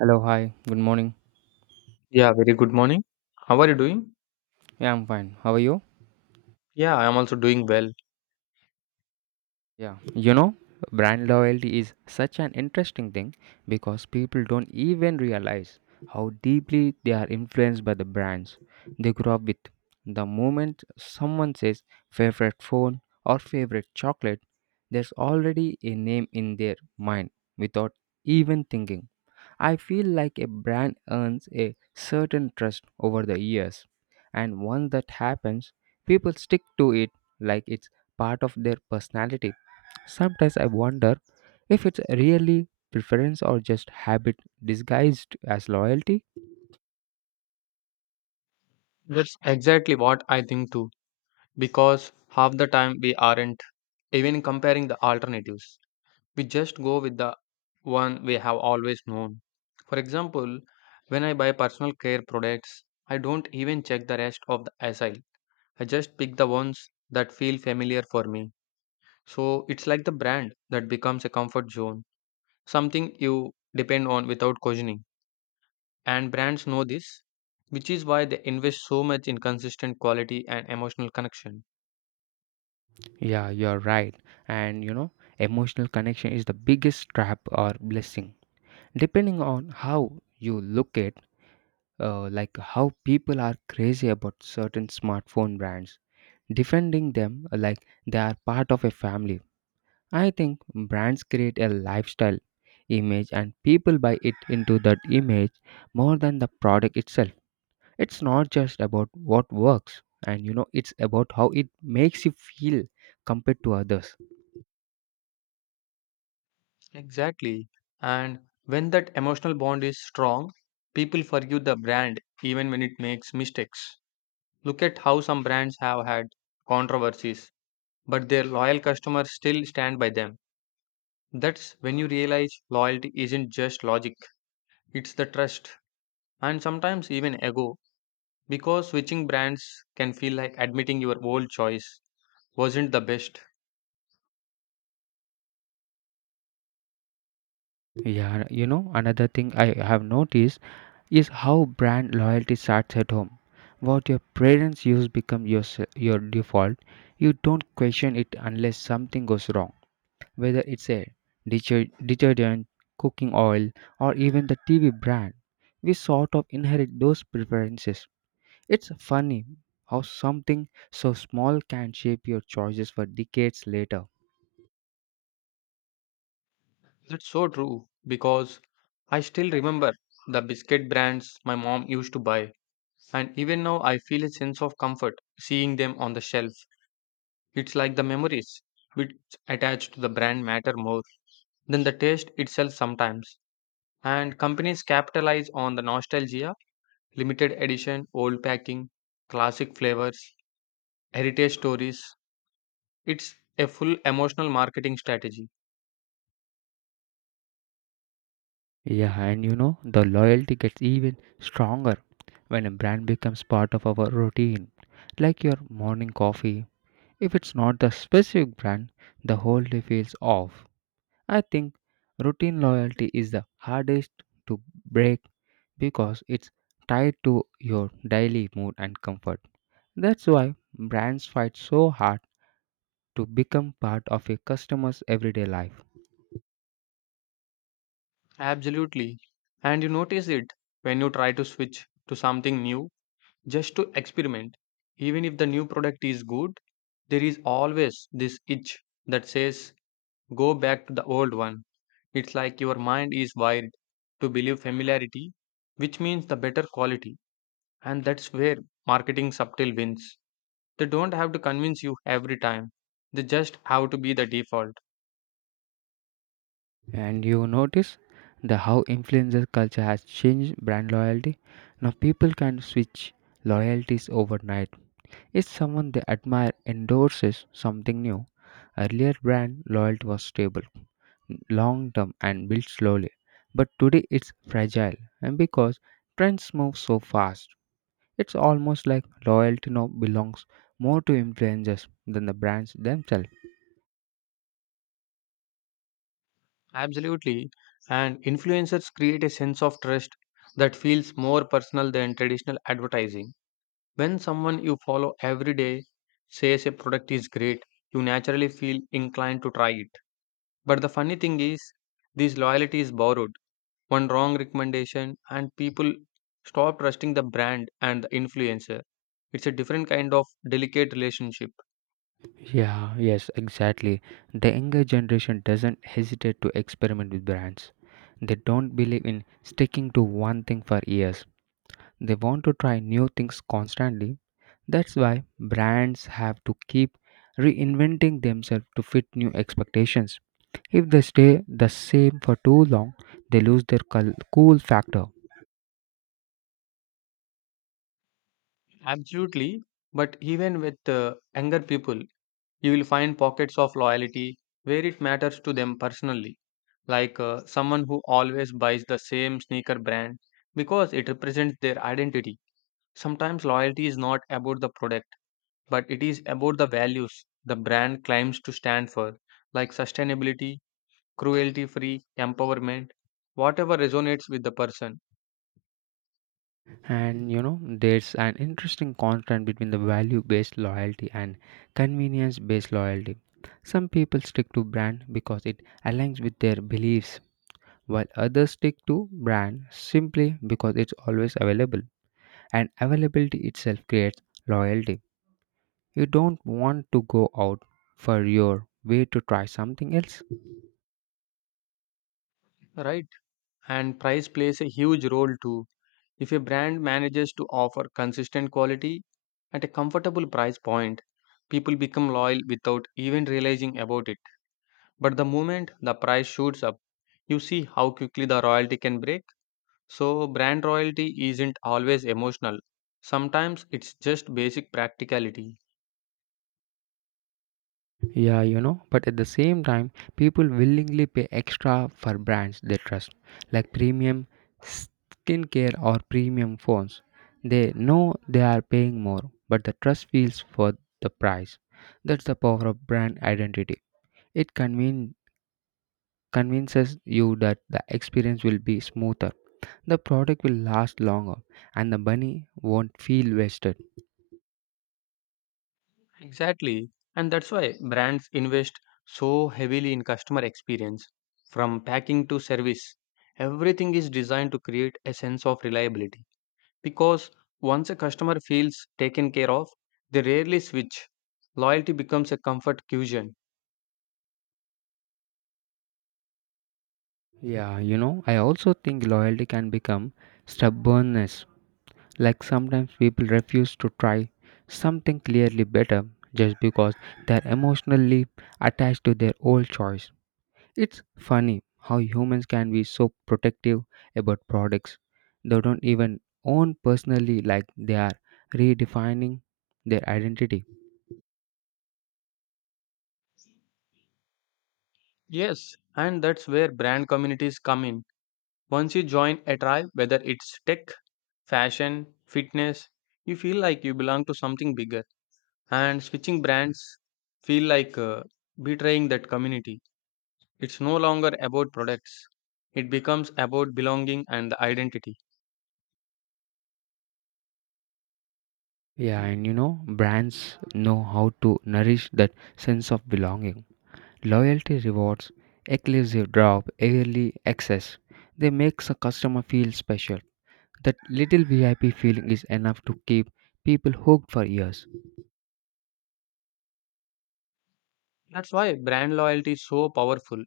Hello, hi, good morning. Yeah, very good morning. How are you doing? Yeah, I'm fine. How are you? Yeah, I am also doing well. Yeah. Brand loyalty is such an interesting thing because people don't even realize how deeply they are influenced by the brands they grew up with. The moment someone says favorite phone or favorite chocolate, there's already a name in their mind without even thinking. I feel like a brand earns a certain trust over the years, and once that happens, people stick to it like it's part of their personality. Sometimes I wonder if it's really preference or just habit disguised as loyalty. That's exactly what I think too. Because half the time we aren't even comparing the alternatives. We just go with the one we have always known. For example, when I buy personal care products, I don't even check the rest of the aisle. I just pick the ones that feel familiar for me. So it's like the brand that becomes a comfort zone, something you depend on without questioning. And brands know this, which is why they invest so much in consistent quality and emotional connection. Yeah, you're right. And emotional connection is the biggest trap or blessing. Depending on how you look at, like how people are crazy about certain smartphone brands, defending them like they are part of a family. I think brands create a lifestyle image and people buy it into that image more than the product itself. It's not just about what works, and it's about how it makes you feel compared to others. Exactly. And when that emotional bond is strong, people forgive the brand even when it makes mistakes. Look at how some brands have had controversies, but their loyal customers still stand by them. That's when you realize loyalty isn't just logic, it's the trust and sometimes even ego because switching brands can feel like admitting your old choice wasn't the best. Yeah. Another thing I have noticed is how brand loyalty starts at home. What your parents use become your default. You don't question it unless something goes wrong. Whether it's a detergent, cooking oil, or even the TV brand, we sort of inherit those preferences. It's funny how something so small can shape your choices for decades later. That's so true because I still remember the biscuit brands my mom used to buy, and even now I feel a sense of comfort seeing them on the shelf. It's like the memories which attach to the brand matter more than the taste itself sometimes. And companies capitalize on the nostalgia, limited edition, old packing, classic flavors, heritage stories. It's a full emotional marketing strategy. Yeah, and the loyalty gets even stronger when a brand becomes part of our routine, like your morning coffee. If it's not the specific brand, the whole day feels off. I think routine loyalty is the hardest to break because it's tied to your daily mood and comfort. That's why brands fight so hard to become part of a customer's everyday life. Absolutely. And you notice it when you try to switch to something new just to experiment. Even if the new product is good, there is always this itch that says, go back to the old one. It's like your mind is wired to believe familiarity, which means the better quality. And that's where marketing subtle wins. They don't have to convince you every time, they just have to be the default. And you notice the how influencer culture has changed brand loyalty. Now people can switch loyalties overnight. If someone they admire endorses something new, earlier brand loyalty was stable, long term and built slowly. But today it's fragile and because trends move so fast. It's almost like loyalty now belongs more to influencers than the brands themselves. Absolutely. And influencers create a sense of trust that feels more personal than traditional advertising. When someone you follow every day says a product is great, you naturally feel inclined to try it. But the funny thing is, this loyalty is borrowed. One wrong recommendation, and people stop trusting the brand and the influencer. It's a different kind of delicate relationship. Yeah, yes, exactly. The younger generation doesn't hesitate to experiment with brands. They don't believe in sticking to one thing for years. They want to try new things constantly. That's why brands have to keep reinventing themselves to fit new expectations. If they stay the same for too long, they lose their cool factor. Absolutely. But even with younger people, you will find pockets of loyalty where it matters to them personally, like someone who always buys the same sneaker brand because it represents their identity. Sometimes loyalty is not about the product, but it is about the values the brand claims to stand for, like sustainability, cruelty free, empowerment, whatever resonates with the person, And there's an interesting contrast between the value based loyalty and convenience based loyalty. Some people stick to brand because it aligns with their beliefs, while others stick to brand simply because it's always available. And availability itself creates loyalty. You don't want to go out for your way to try something else. right? And price plays a huge role too. If a brand manages to offer consistent quality at a comfortable price point, people become loyal without even realizing about it. But the moment the price shoots up, you see how quickly the royalty can break. So, brand royalty isn't always emotional. Sometimes it's just basic practicality. Yeah, but at the same time, people willingly pay extra for brands they trust, like premium skincare or premium phones. They know they are paying more, but the trust feels for the price. That's the power of brand identity. It convinces you that the experience will be smoother, the product will last longer, and the money won't feel wasted. Exactly. And that's why brands invest so heavily in customer experience. From packing to service, everything is designed to create a sense of reliability. Because once a customer feels taken care of, they rarely switch. Loyalty becomes a comfort cushion. Yeah, I also think loyalty can become stubbornness. Like sometimes people refuse to try something clearly better just because they're emotionally attached to their old choice. It's funny how humans can be so protective about products they don't even own personally, like they are redefining their identity. Yes, and that's where brand communities come in. Once you join a tribe, whether it's tech, fashion, fitness, you feel like you belong to something bigger. And switching brands feel like betraying that community. It's no longer about products, it becomes about belonging and the identity. Yeah, and brands know how to nourish that sense of belonging. Loyalty rewards, exclusive drop, early access. They make a customer feel special. That little VIP feeling is enough to keep people hooked for years. That's why brand loyalty is so powerful.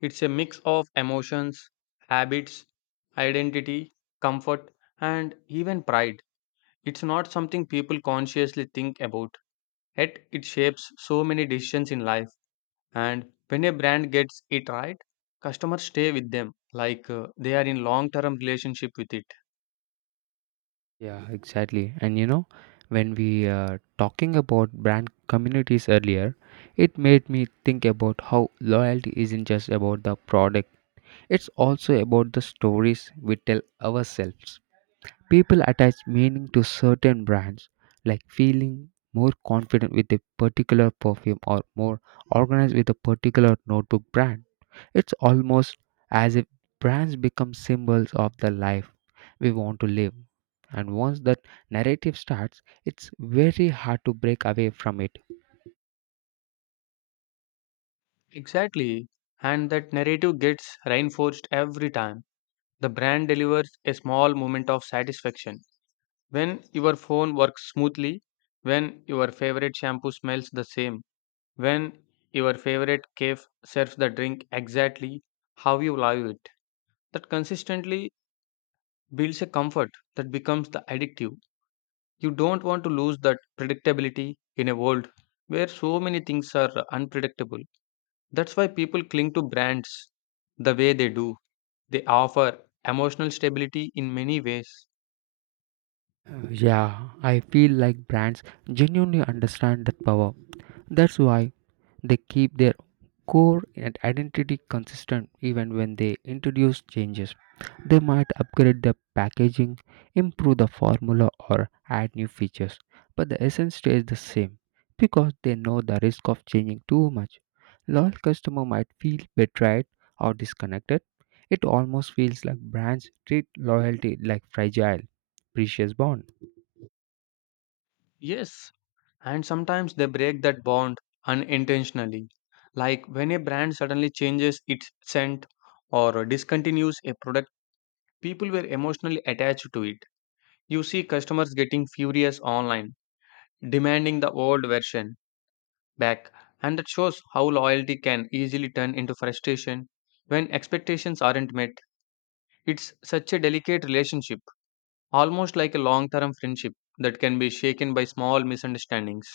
It's a mix of emotions, habits, identity, comfort, and even pride. It's not something people consciously think about, yet it shapes so many decisions in life. And when a brand gets it right, customers stay with them like they are in long term relationship with it. Yeah, exactly. And when we talking about brand communities earlier, it made me think about how loyalty isn't just about the product. It's also about the stories we tell ourselves. People attach meaning to certain brands, like feeling more confident with a particular perfume or more organized with a particular notebook brand. It's almost as if brands become symbols of the life we want to live. And once that narrative starts, it's very hard to break away from it. Exactly. And that narrative gets reinforced every time. The brand delivers a small moment of satisfaction. When your phone works smoothly, when your favorite shampoo smells the same, when your favorite cafe serves the drink exactly how you love it, that consistently builds a comfort that becomes the addictive. You don't want to lose that predictability in a world where so many things are unpredictable. That's why people cling to brands the way they do. They offer emotional stability in many ways. Yeah, I feel like brands genuinely understand that power. That's why they keep their core and identity consistent even when they introduce changes. They might upgrade the packaging, improve the formula, or add new features, but the essence stays the same because they know the risk of changing too much. Loyal customer might feel betrayed or disconnected. It almost feels like brands treat loyalty like fragile, precious bond. Yes, and sometimes they break that bond unintentionally. Like when a brand suddenly changes its scent or discontinues a product, people were emotionally attached to it. You see customers getting furious online, demanding the old version back, and that shows how loyalty can easily turn into frustration when expectations aren't met. It's such a delicate relationship, almost like a long term friendship that can be shaken by small misunderstandings.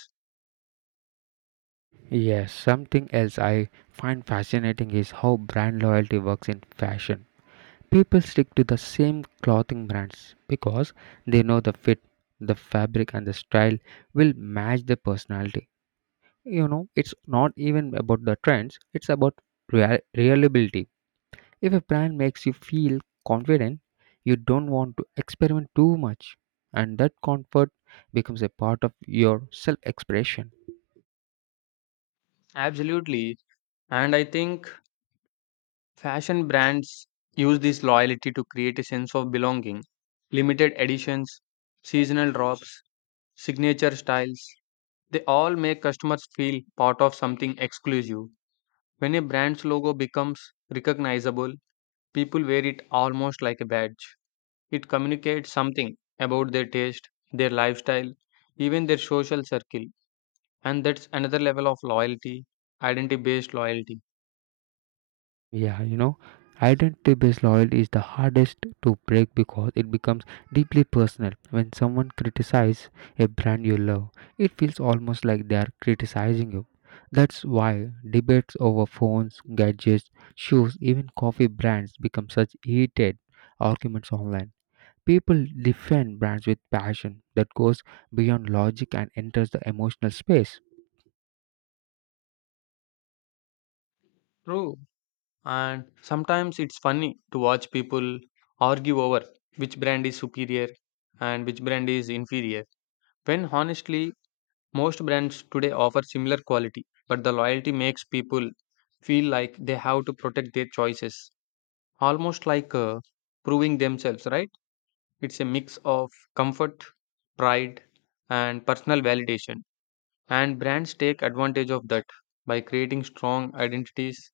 Yes, something else I find fascinating is how brand loyalty works in fashion. People stick to the same clothing brands because they know the fit, the fabric, and the style will match their personality. You know, it's not even about the trends, it's about reliability. If a brand makes you feel confident, you don't want to experiment too much, and that comfort becomes a part of your self expression. Absolutely. And I think fashion brands use this loyalty to create a sense of belonging. Limited editions, seasonal drops, signature styles, they all make customers feel part of something exclusive. When a brand's logo becomes recognizable, people wear it almost like a badge. It communicates something about their taste, their lifestyle, even their social circle. And that's another level of loyalty, identity based loyalty. Yeah, identity based loyalty is the hardest to break because it becomes deeply personal. When someone criticizes a brand you love, it feels almost like they are criticizing you. That's why debates over phones, gadgets, shoes, even coffee brands become such heated arguments online. People defend brands with passion that goes beyond logic and enters the emotional space. True. And sometimes it's funny to watch people argue over which brand is superior and which brand is inferior. When honestly, most brands today offer similar quality, but the loyalty makes people feel like they have to protect their choices, almost like proving themselves, right? It's a mix of comfort, pride, and personal validation. And brands take advantage of that by creating strong identities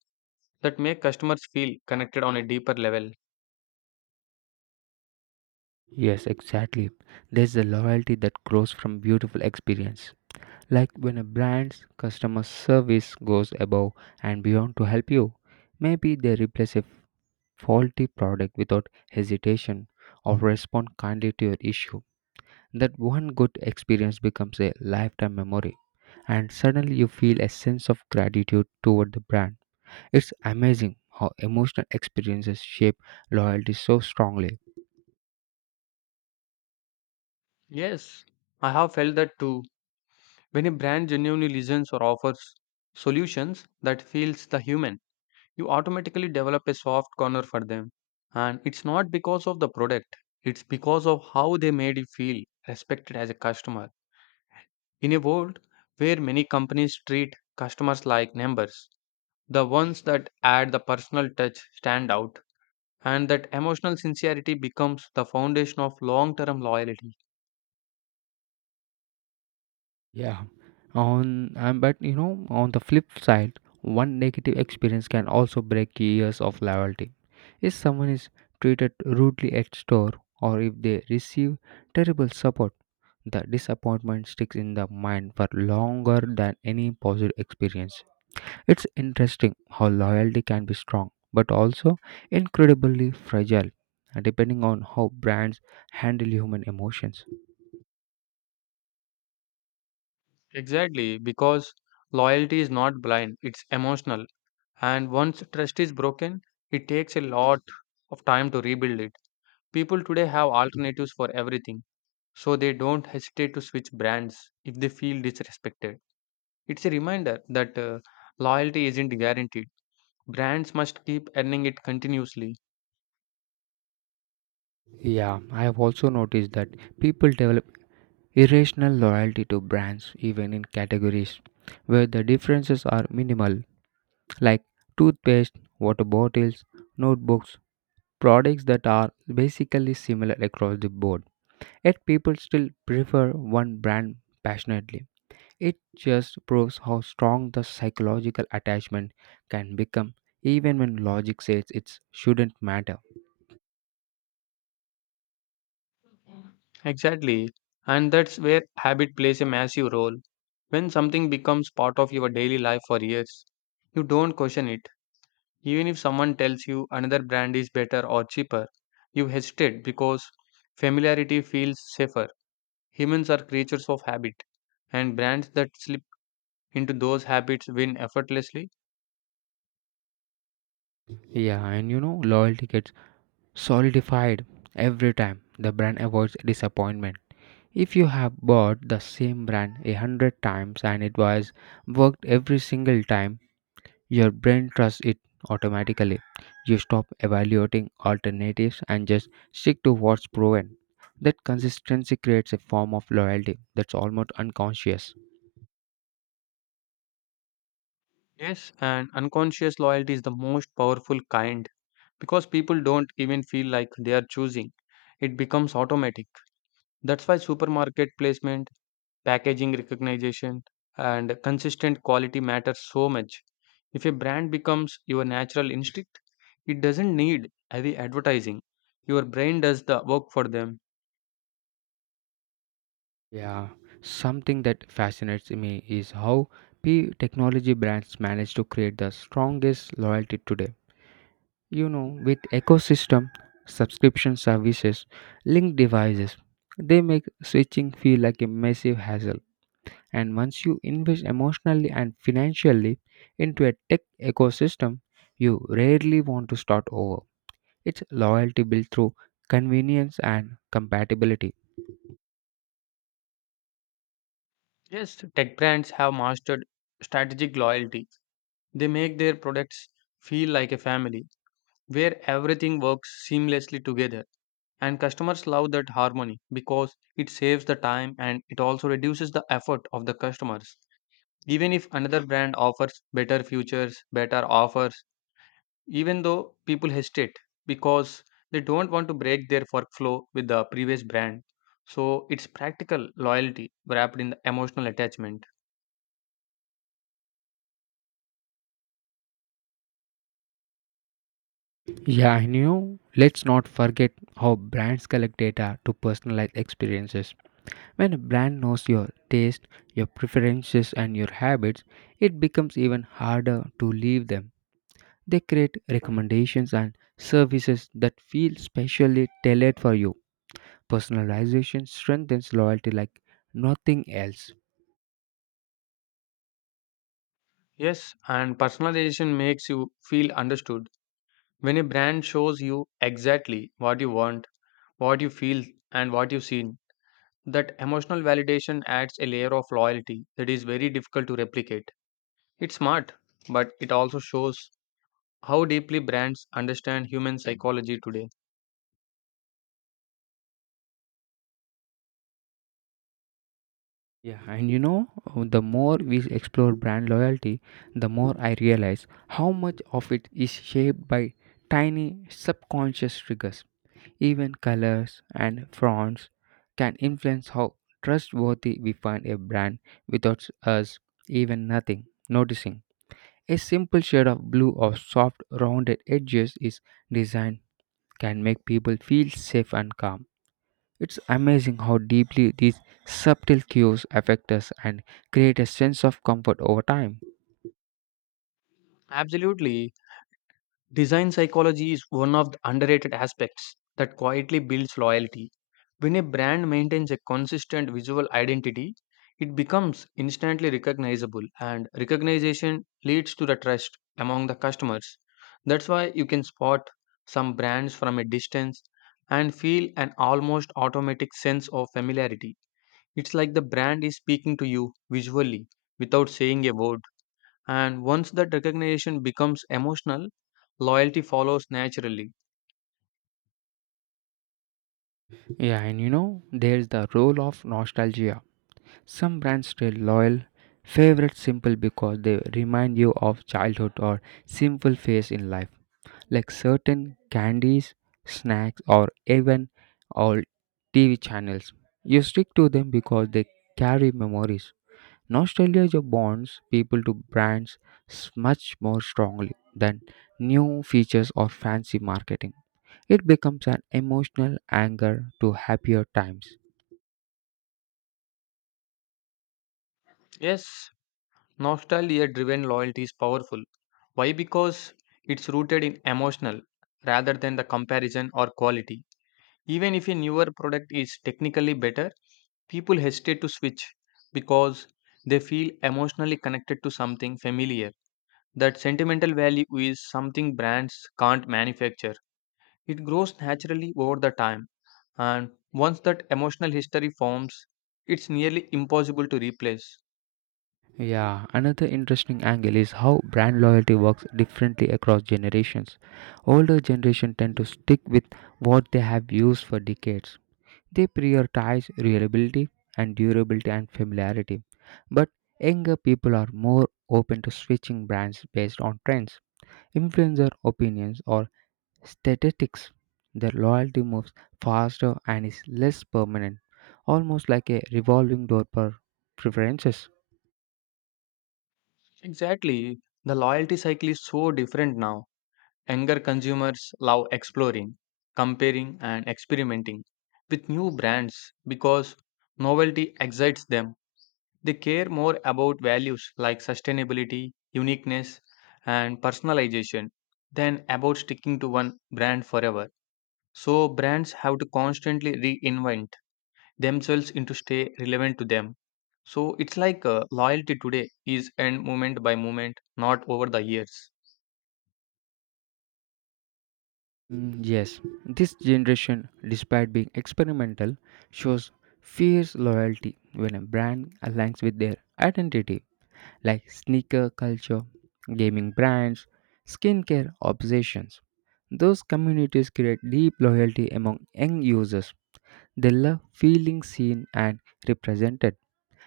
that make customers feel connected on a deeper level. Yes, exactly. There's a loyalty that grows from beautiful experience. Like when a brand's customer service goes above and beyond to help you, maybe they replace a faulty product without hesitation or respond kindly to your issue. That one good experience becomes a lifetime memory, and suddenly you feel a sense of gratitude toward the brand. It's amazing how emotional experiences shape loyalty so strongly. Yes, I have felt that too. When a brand genuinely listens or offers solutions that feels the human, you automatically develop a soft corner for them. And it's not because of the product, it's because of how they made you feel respected as a customer. In a world where many companies treat customers like numbers, the ones that add the personal touch stand out, and that emotional sincerity becomes the foundation of long term loyalty. Yeah. On but you know, on the flip side, one negative experience can also break years of loyalty. If someone is treated rudely at store or if they receive terrible support, the disappointment sticks in the mind for longer than any positive experience. It's interesting how loyalty can be strong but also incredibly fragile, depending on how brands handle human emotions. Exactly, because loyalty is not blind, it's emotional. And once trust is broken, it takes a lot of time to rebuild it. People today have alternatives for everything, so they don't hesitate to switch brands if they feel disrespected. It's a reminder that loyalty isn't guaranteed. Brands must keep earning it continuously. Yeah, I have also noticed that people develop irrational loyalty to brands even in categories where the differences are minimal, like toothpaste, water bottles, notebooks, products that are basically similar across the board, yet people still prefer one brand passionately. It just proves how strong the psychological attachment can become even when logic says it shouldn't matter. Exactly. And that's where habit plays a massive role. When something becomes part of your daily life for years, you don't question it. Even if someone tells you another brand is better or cheaper, you hesitate because familiarity feels safer. Humans are creatures of habit, and brands that slip into those habits win effortlessly. Yeah, and loyalty gets solidified every time the brand avoids disappointment. If you have bought the same brand a hundred times and it was worked every single time, your brain trusts it automatically. You stop evaluating alternatives and just stick to what's proven. That consistency creates a form of loyalty that's almost unconscious. Yes, and unconscious loyalty is the most powerful kind because people don't even feel like they are choosing, it becomes automatic. That's why supermarket placement, packaging recognition, and consistent quality matter so much. If a brand becomes your natural instinct, it doesn't need heavy advertising. Your brain does the work for them. Yeah, something that fascinates me is how P technology brands manage to create the strongest loyalty today. You know, with ecosystem, subscription services, linked devices, they make switching feel like a massive hassle, and once you invest emotionally and financially into a tech ecosystem, you rarely want to start over. It's loyalty built through convenience and compatibility. Yes, tech brands have mastered strategic loyalty. They make their products feel like a family where everything works seamlessly together. And customers love that harmony because it saves the time and it also reduces the effort of the customers. Even if another brand offers better futures better offers, even though people hesitate because they don't want to break their workflow with the previous brand, so it's practical loyalty wrapped in the emotional attachment. Yeah, I know. Let's not forget how brands collect data to personalize experiences. When a brand knows your taste, your preferences, and your habits, it becomes even harder to leave them. They create recommendations and services that feel specially tailored for you. Personalization strengthens loyalty like nothing else. Yes, and personalization makes you feel understood. When a brand shows you exactly what you want, what you feel, and what you've seen, that emotional validation adds a layer of loyalty that is very difficult to replicate. It's smart, but it also shows how deeply brands understand human psychology today. Yeah, and you know, the more we explore brand loyalty, the more I realize how much of it is shaped by tiny subconscious triggers. Even colors and fonts can influence how trustworthy we find a brand without us even nothing noticing. A simple shade of blue or soft rounded edges is design can make people feel safe and calm. It's amazing how deeply these subtle cues affect us and create a sense of comfort over time. Absolutely. Design psychology is one of the underrated aspects that quietly builds loyalty. When a brand maintains a consistent visual identity, it becomes instantly recognizable, and recognition leads to the trust among the customers. That's why you can spot some brands from a distance and feel an almost automatic sense of familiarity. It's like the brand is speaking to you visually without saying a word. And once that recognition becomes emotional, loyalty follows naturally. Yeah, and there's the role of nostalgia. Some brands stay loyal, favorite simple because they remind you of childhood or simple phase in life. Like certain candies, snacks, or even old TV channels. You stick to them because they carry memories. Nostalgia bonds people to brands much more strongly than new features or fancy marketing. It becomes an emotional anchor to happier times. Yes, nostalgia driven loyalty is powerful. Why? Because it's rooted in emotional rather than the comparison or quality. Even if a newer product is technically better, people hesitate to switch because they feel emotionally connected to something familiar. That sentimental value is something brands can't manufacture. It grows naturally over the time, and once that emotional history forms, it's nearly impossible to replace. Yeah, another interesting angle is how brand loyalty works differently across generations. Older generation tend to stick with what they have used for decades. They prioritize reliability and durability and familiarity. But younger people are more open to switching brands based on trends, influencer opinions, or statistics. Their loyalty moves faster and is less permanent, almost like a revolving door per preferences. Exactly, the loyalty cycle is so different now. Younger consumers love exploring, comparing, and experimenting with new brands because novelty excites them. They care more about values like sustainability, uniqueness, and personalization than about sticking to one brand forever. So brands have to constantly reinvent themselves into stay relevant to them. So it's like loyalty today is earned moment by moment, not over the years. Mm, yes, this generation, despite being experimental, shows fierce loyalty when a brand aligns with their identity. Like sneaker culture, gaming brands, skincare obsessions. Those communities create deep loyalty among young users. They love feeling seen and represented.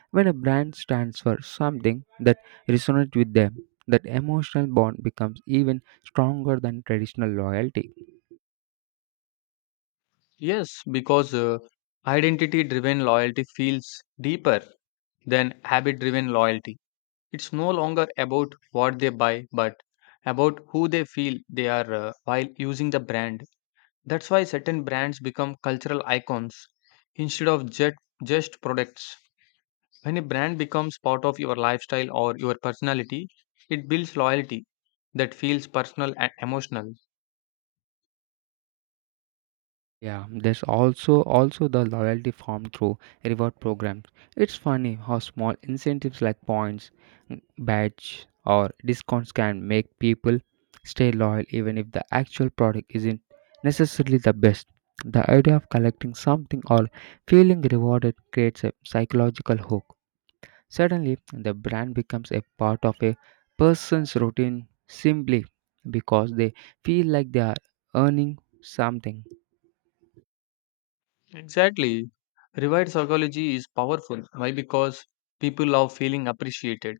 When a brand stands for something that resonates with them, that emotional bond becomes even stronger than traditional loyalty. Yes, because identity driven loyalty feels deeper than habit driven loyalty. It's no longer about what they buy, but about who they feel they are while using the brand. That's why certain brands become cultural icons instead of just products. When a brand becomes part of your lifestyle or your personality, it builds loyalty that feels personal and emotional. Yeah, there's also the loyalty formed through reward programs. It's funny how small incentives like points, badge, or discounts can make people stay loyal even if the actual product isn't necessarily the best. The idea of collecting something or feeling rewarded creates a psychological hook. Suddenly, the brand becomes a part of a person's routine simply because they feel like they are earning something. Exactly. Reward psychology is powerful. Why? Because people love feeling appreciated,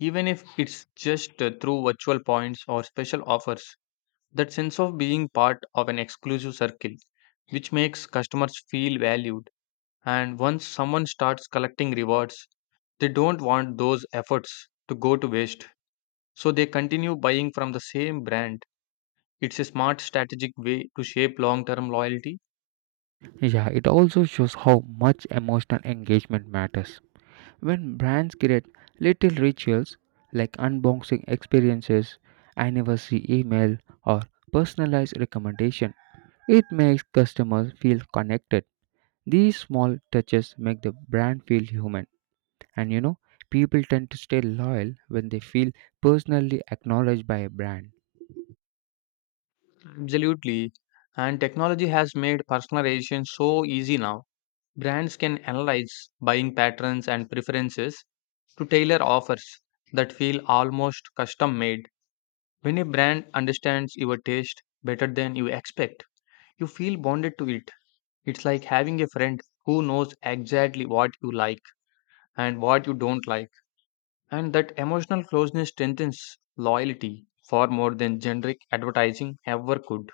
even if it's just through virtual points or special offers. That sense of being part of an exclusive circle, which makes customers feel valued. And once someone starts collecting rewards, they don't want those efforts to go to waste. So they continue buying from the same brand. It's a smart strategic way to shape long term loyalty. Yeah, it also shows how much emotional engagement matters. When brands create little rituals like unboxing experiences, anniversary email, or personalized recommendation, it makes customers feel connected. These small touches make the brand feel human, and people tend to stay loyal when they feel personally acknowledged by a brand. Absolutely. And technology has made personalization so easy now. Brands can analyze buying patterns and preferences to tailor offers that feel almost custom made. When a brand understands your taste better than you expect, you feel bonded to it. It's like having a friend who knows exactly what you like and what you don't like. And that emotional closeness strengthens loyalty far more than generic advertising ever could.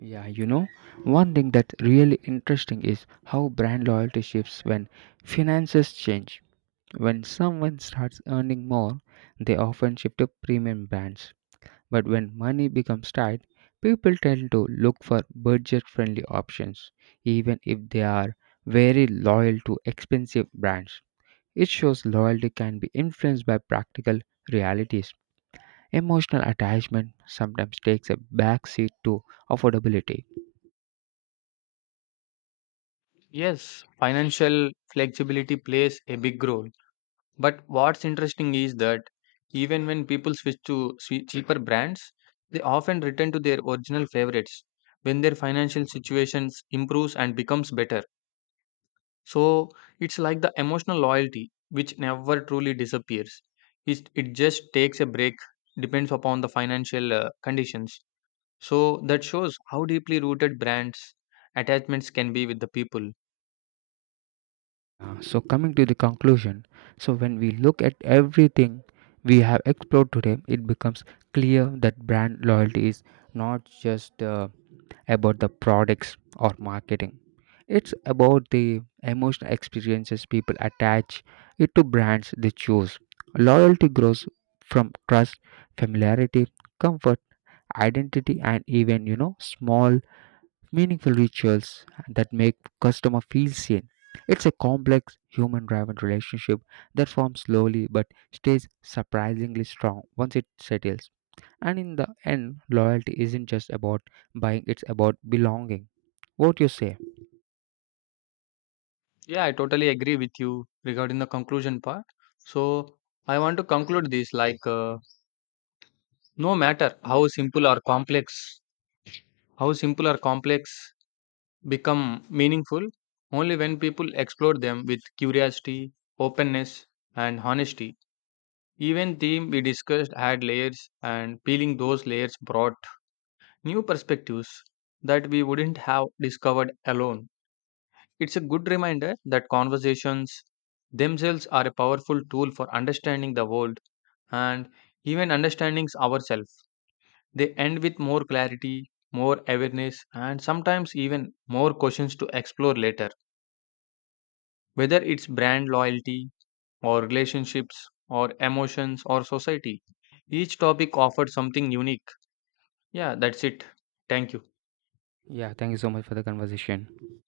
Yeah, one thing that's really interesting is how brand loyalty shifts when finances change. When someone starts earning more, they often shift to premium brands. But when money becomes tight, people tend to look for budget friendly options, even if they are very loyal to expensive brands. It shows loyalty can be influenced by practical realities. Emotional attachment sometimes takes a backseat to affordability. Yes, financial flexibility plays a big role. But what's interesting is that even when people switch to cheaper brands, they often return to their original favorites when their financial situations improves and becomes better. So it's like the emotional loyalty which never truly disappears. It just takes a break, depends upon the financial conditions. So that shows how deeply rooted brands attachments can be with the people. So coming to the conclusion, so when we look at everything we have explored today, it becomes clear that brand loyalty is not just about the products or marketing. It's about the emotional experiences people attach it to brands they choose. Loyalty grows from trust, familiarity, comfort, identity, and even, small, meaningful rituals that make customer feel seen. It's a complex human-driven relationship that forms slowly but stays surprisingly strong once it settles. And in the end, loyalty isn't just about buying, it's about belonging. What you say? Yeah, I totally agree with you regarding the conclusion part. So I want to conclude this like no matter how simple or complex become meaningful only when people explore them with curiosity, openness, and honesty. Even theme we discussed had layers, and peeling those layers brought new perspectives that we wouldn't have discovered alone. It's a good reminder that conversations themselves are a powerful tool for understanding the world and even understanding ourselves. They end with more clarity, more awareness, and sometimes even more questions to explore later. Whether it's brand loyalty, or relationships, or emotions, or society, each topic offers something unique. Yeah, that's it. Thank you. Yeah, thank you so much for the conversation.